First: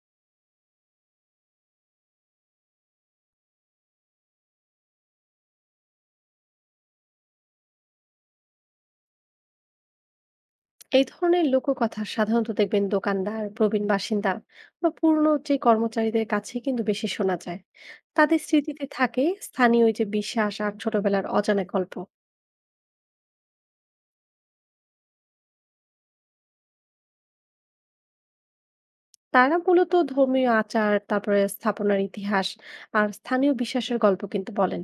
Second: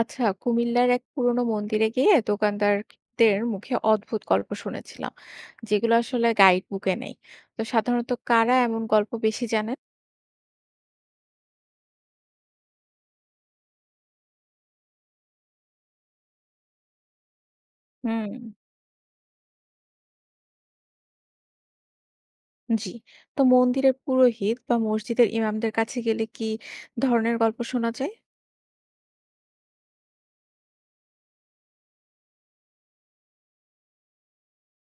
আচ্ছা, কুমিল্লার এক পুরনো মন্দিরে গিয়ে দোকানদারদের মুখে অদ্ভুত গল্প শুনেছিলাম, যেগুলো আসলে গাইড বুকে নেই। তো সাধারণত কারা এমন গল্প বেশি জানেন? এই ধরনের লোককথা সাধারণত দেখবেন দোকানদার প্রবীণ বাসিন্দা বা পুরনো যে কর্মচারীদের কাছে কিন্তু বেশি শোনা যায়। হুম। তাদের স্মৃতিতে থাকে স্থানীয় ওই যে বিশ্বাস আর ছোটবেলার অজানা গল্প। জি। তো মন্দিরের পুরোহিত বা মসজিদের ইমামদের কাছে গেলে কি ধরনের গল্প শোনা যায়? তারা মূলত ধর্মীয় আচার, তারপরে স্থাপনার ইতিহাস আর স্থানীয় বিশ্বাসের গল্প কিন্তু বলেন।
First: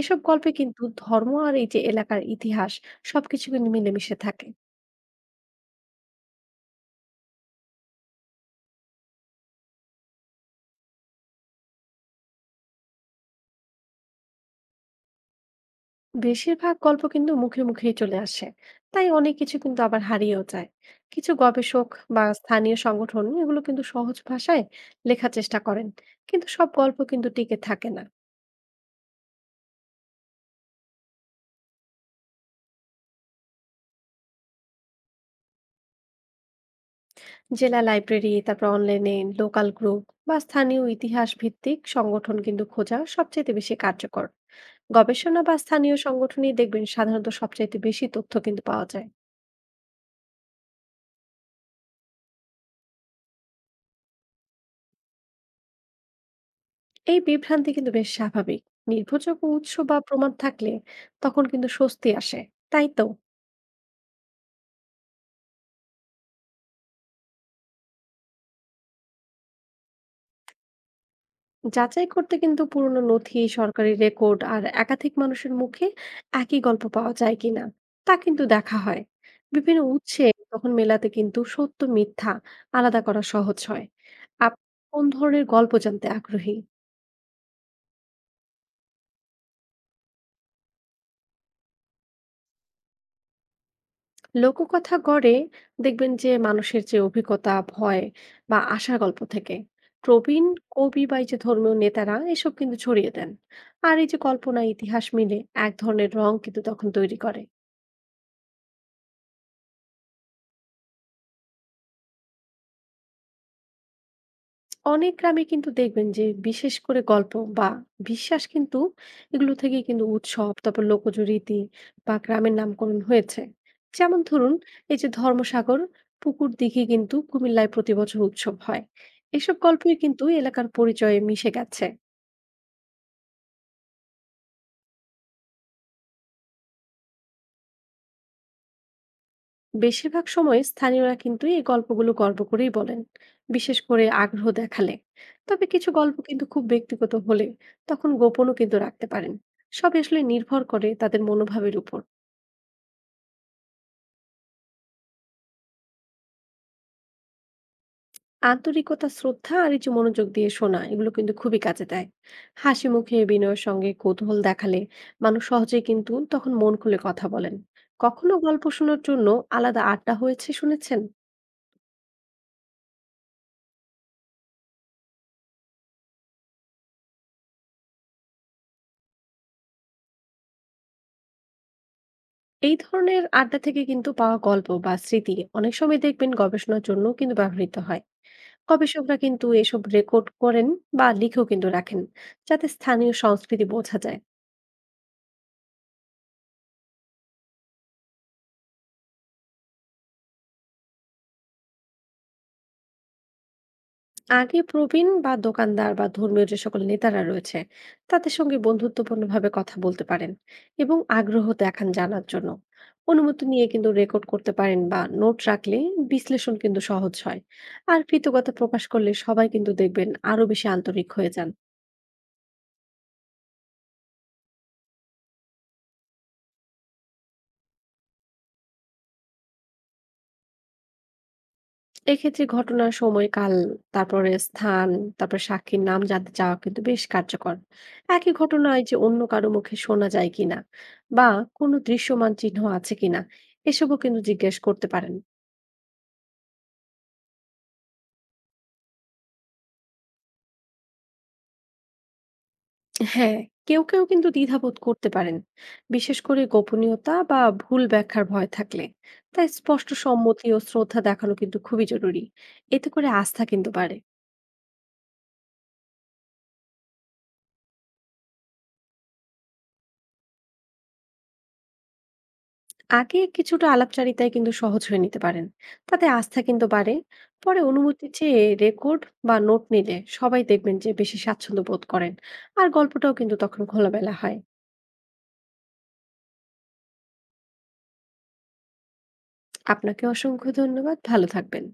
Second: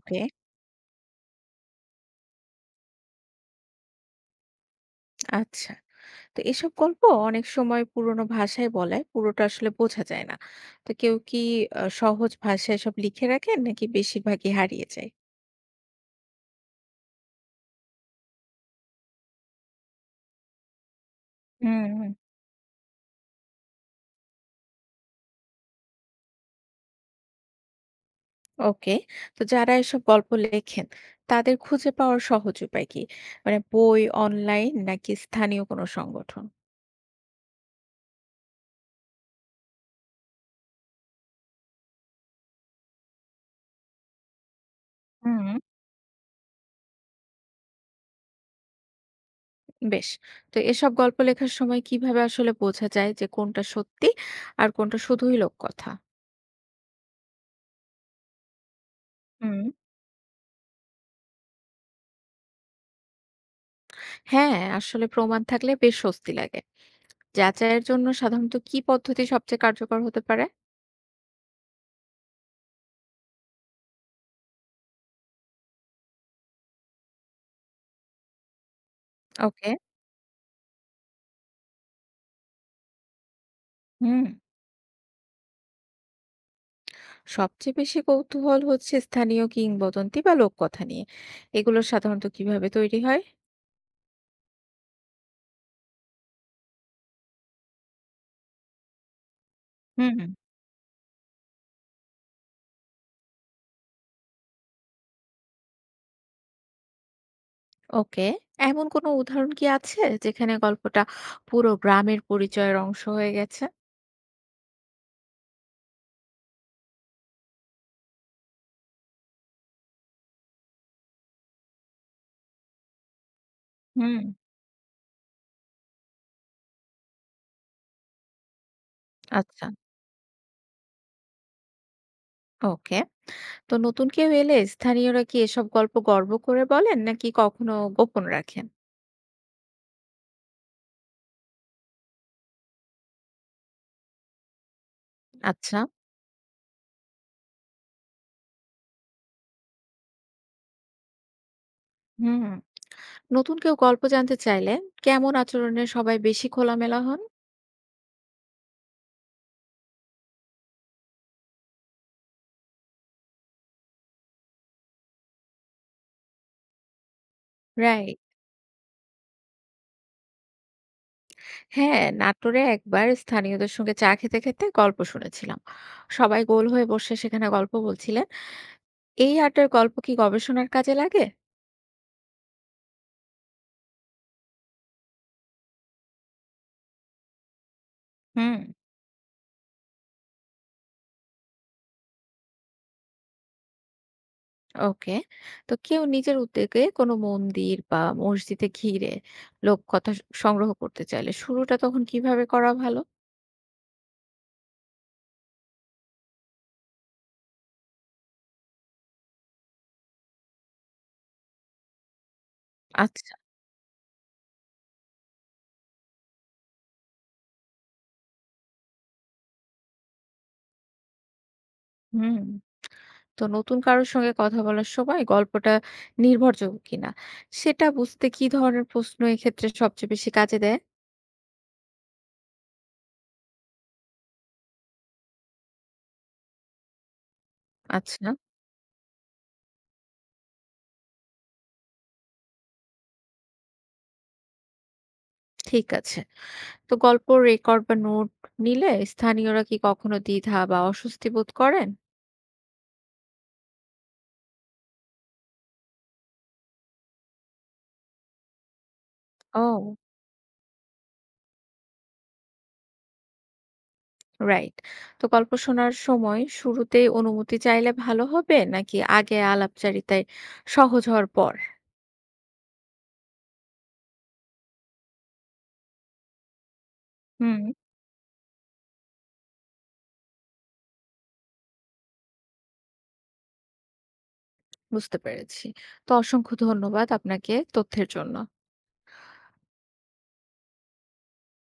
এসব গল্পে কিন্তু ধর্ম আর এই যে এলাকার ইতিহাস সবকিছু কিন্তু মিলেমিশে থাকে। আচ্ছা। তো এসব গল্প অনেক সময় পুরোনো ভাষায় বলে পুরোটা আসলে বোঝা যায় না। তো কেউ কি সহজ ভাষায় সব লিখে রাখেন নাকি বেশিরভাগই হারিয়ে যায়? বেশিরভাগ গল্প কিন্তু মুখে মুখেই চলে আসে, তাই অনেক কিছু কিন্তু আবার হারিয়েও যায়। কিছু গবেষক হুম। বা স্থানীয় সংগঠন এগুলো কিন্তু সহজ ভাষায় লেখার চেষ্টা করেন, কিন্তু সব গল্প কিন্তু টিকে থাকে না। ওকে। তো যারা এসব গল্প লেখেন, তাদের খুঁজে পাওয়ার সহজ উপায় কি? মানে বই, অনলাইন নাকি স্থানীয় কোনো সংগঠন? জেলা লাইব্রেরি, তারপর অনলাইনে লোকাল গ্রুপ বা স্থানীয় ইতিহাস ভিত্তিক সংগঠন কিন্তু খোঁজা সবচেয়ে বেশি কার্যকর। গবেষণা হুম। বা স্থানীয় সংগঠনই দেখবেন সাধারণত সবচাইতে বেশি তথ্য কিন্তু পাওয়া যায়। বেশ। তো এসব গল্প লেখার সময় কিভাবে আসলে বোঝা যায় যে কোনটা সত্যি আর কোনটা শুধুই লোককথা? এই বিভ্রান্তি কিন্তু বেশ স্বাভাবিক। নির্ভরযোগ্য হুম। উৎস বা প্রমাণ থাকলে তখন কিন্তু স্বস্তি আসে। তাই তো? হ্যাঁ, আসলে প্রমাণ থাকলে বেশ স্বস্তি লাগে। যাচাইয়ের জন্য সাধারণত কি পদ্ধতি সবচেয়ে কার্যকর হতে পারে? যাচাই করতে কিন্তু পুরনো নথি, সরকারি রেকর্ড আর একাধিক মানুষের মুখে একই গল্প পাওয়া যায় কিনা তা কিন্তু দেখা হয়। ওকে। বিভিন্ন উৎসে তখন মেলাতে কিন্তু সত্য মিথ্যা আলাদা করা সহজ হয়। হুম। আপনি কোন ধরনের গল্প জানতে আগ্রহী? সবচেয়ে বেশি কৌতূহল হচ্ছে স্থানীয় কিংবদন্তি বা লোককথা নিয়ে। এগুলো সাধারণত কিভাবে তৈরি হয়? লোককথা গড়ে দেখবেন যে মানুষের যে অভিজ্ঞতা, ভয় বা আশার গল্প থেকে। হুম। প্রবীণ, কবি বা এই যে ধর্মীয় নেতারা এসব কিন্তু ছড়িয়ে দেন, আর এই যে কল্পনা ইতিহাস মিলে এক ধরনের রং কিন্তু তখন তৈরি করে। ওকে। এমন কোনো উদাহরণ কি আছে যেখানে গল্পটা পুরো গ্রামের পরিচয়ের অংশ হয়ে গেছে? অনেক গ্রামে কিন্তু দেখবেন যে বিশেষ করে গল্প বা বিশ্বাস, কিন্তু এগুলো থেকে কিন্তু উৎসব, তারপর লোকজ রীতি বা গ্রামের নামকরণ হয়েছে। হুম। যেমন ধরুন, এই যে ধর্মসাগর পুকুর দিঘি কিন্তু কুমিল্লায় প্রতি বছর উৎসব হয়। এসব আচ্ছা, গল্পই কিন্তু এলাকার পরিচয়ে মিশে গেছে। ওকে। তো নতুন কেউ এলে স্থানীয়রা কি এসব গল্প গর্ব করে বলেন নাকি কখনো গোপন রাখেন? বেশিরভাগ সময় স্থানীয়রা কিন্তু এই গল্পগুলো গর্ব করেই বলেন, বিশেষ করে আগ্রহ দেখালে। তবে আচ্ছা। কিছু গল্প কিন্তু খুব ব্যক্তিগত হলে তখন গোপনও কিন্তু রাখতে পারেন। সব আসলে নির্ভর করে তাদের মনোভাবের উপর। হুম। নতুন কেউ গল্প জানতে চাইলে কেমন আচরণে সবাই বেশি খোলামেলা হন? আন্তরিকতা, শ্রদ্ধা আর এই যে মনোযোগ দিয়ে শোনা, এগুলো কিন্তু খুবই কাজে দেয়। হাসি মুখে বিনয়ের সঙ্গে কৌতূহল দেখালে মানুষ সহজেই কিন্তু তখন মন খুলে কথা বলেন। রাইট। কখনো গল্প শোনার জন্য আলাদা আড্ডা হয়েছে শুনেছেন? হ্যাঁ, নাটোরে একবার স্থানীয়দের সঙ্গে চা খেতে খেতে গল্প শুনেছিলাম। সবাই গোল হয়ে বসে সেখানে গল্প বলছিলেন। এই আড্ডার গল্প কি গবেষণার কাজে লাগে? এই ধরনের আড্ডা থেকে কিন্তু পাওয়া গল্প বা স্মৃতি অনেক সময় দেখবেন গবেষণার জন্য কিন্তু ব্যবহৃত হয়। হুম। গবেষকরা কিন্তু এসব রেকর্ড করেন বা লিখেও কিন্তু রাখেন, যাতে স্থানীয় সংস্কৃতি বোঝা যায়। ওকে। তো কেউ নিজের উদ্যোগে কোনো মন্দির বা মসজিদে ঘিরে লোককথা সংগ্রহ করতে চাইলে শুরুটা তখন কিভাবে করা ভালো? আগে প্রবীণ বা দোকানদার বা ধর্মীয় যে সকল নেতারা রয়েছে, তাদের সঙ্গে বন্ধুত্বপূর্ণ ভাবে কথা বলতে পারেন এবং আগ্রহ দেখান জানার জন্য। আচ্ছা। অনুমতি নিয়ে কিন্তু রেকর্ড করতে পারেন বা নোট রাখলে বিশ্লেষণ কিন্তু সহজ হয়। আর কৃতজ্ঞতা প্রকাশ করলে সবাই কিন্তু দেখবেন আরো বেশি আন্তরিক হয়ে যান। হুম। তো নতুন কারোর সঙ্গে কথা বলার সময় গল্পটা নির্ভরযোগ্য কিনা সেটা বুঝতে কি ধরনের প্রশ্ন এক্ষেত্রে সবচেয়ে বেশি কাজে দেয়? এক্ষেত্রে ঘটনার সময়কাল, তারপরে স্থান, তারপর সাক্ষীর নাম জানতে চাওয়া কিন্তু বেশ কার্যকর। আচ্ছা। একই ঘটনায় যে অন্য কারো মুখে শোনা যায় কিনা, বা কোনো দৃশ্যমান চিহ্ন আছে কিনা, এসবও কিন্তু জিজ্ঞেস করতে পারেন। ঠিক আছে। তো গল্প রেকর্ড বা নোট নিলে স্থানীয়রা কি কখনো দ্বিধা বা অস্বস্তি বোধ করেন? হ্যাঁ, কেউ কেউ কিন্তু দ্বিধাবোধ করতে পারেন, বিশেষ করে গোপনীয়তা বা ভুল ব্যাখ্যার ভয় থাকলে। তাই স্পষ্ট ও। সম্মতি ও শ্রদ্ধা দেখানো কিন্তু খুবই জরুরি। এতে করে আস্থা কিন্তু বাড়ে। রাইট। তো গল্প শোনার সময় শুরুতেই অনুমতি চাইলে ভালো হবে নাকি আগে আলাপচারিতায় সহজ হওয়ার পর? আগে কিছুটা আলাপচারিতায় কিন্তু সহজ হয়ে নিতে পারেন, তাতে আস্থা কিন্তু বাড়ে। হুম। পরে অনুমতি চেয়ে রেকর্ড বা নোট নিলে সবাই দেখবেন যে বেশি স্বাচ্ছন্দ্য বোধ করেন, আর গল্পটাও কিন্তু তখন খোলামেলা হয়। বুঝতে পেরেছি। তো অসংখ্য ধন্যবাদ আপনাকে তথ্যের জন্য। আপনাকে অসংখ্য ধন্যবাদ, ভালো থাকবেন।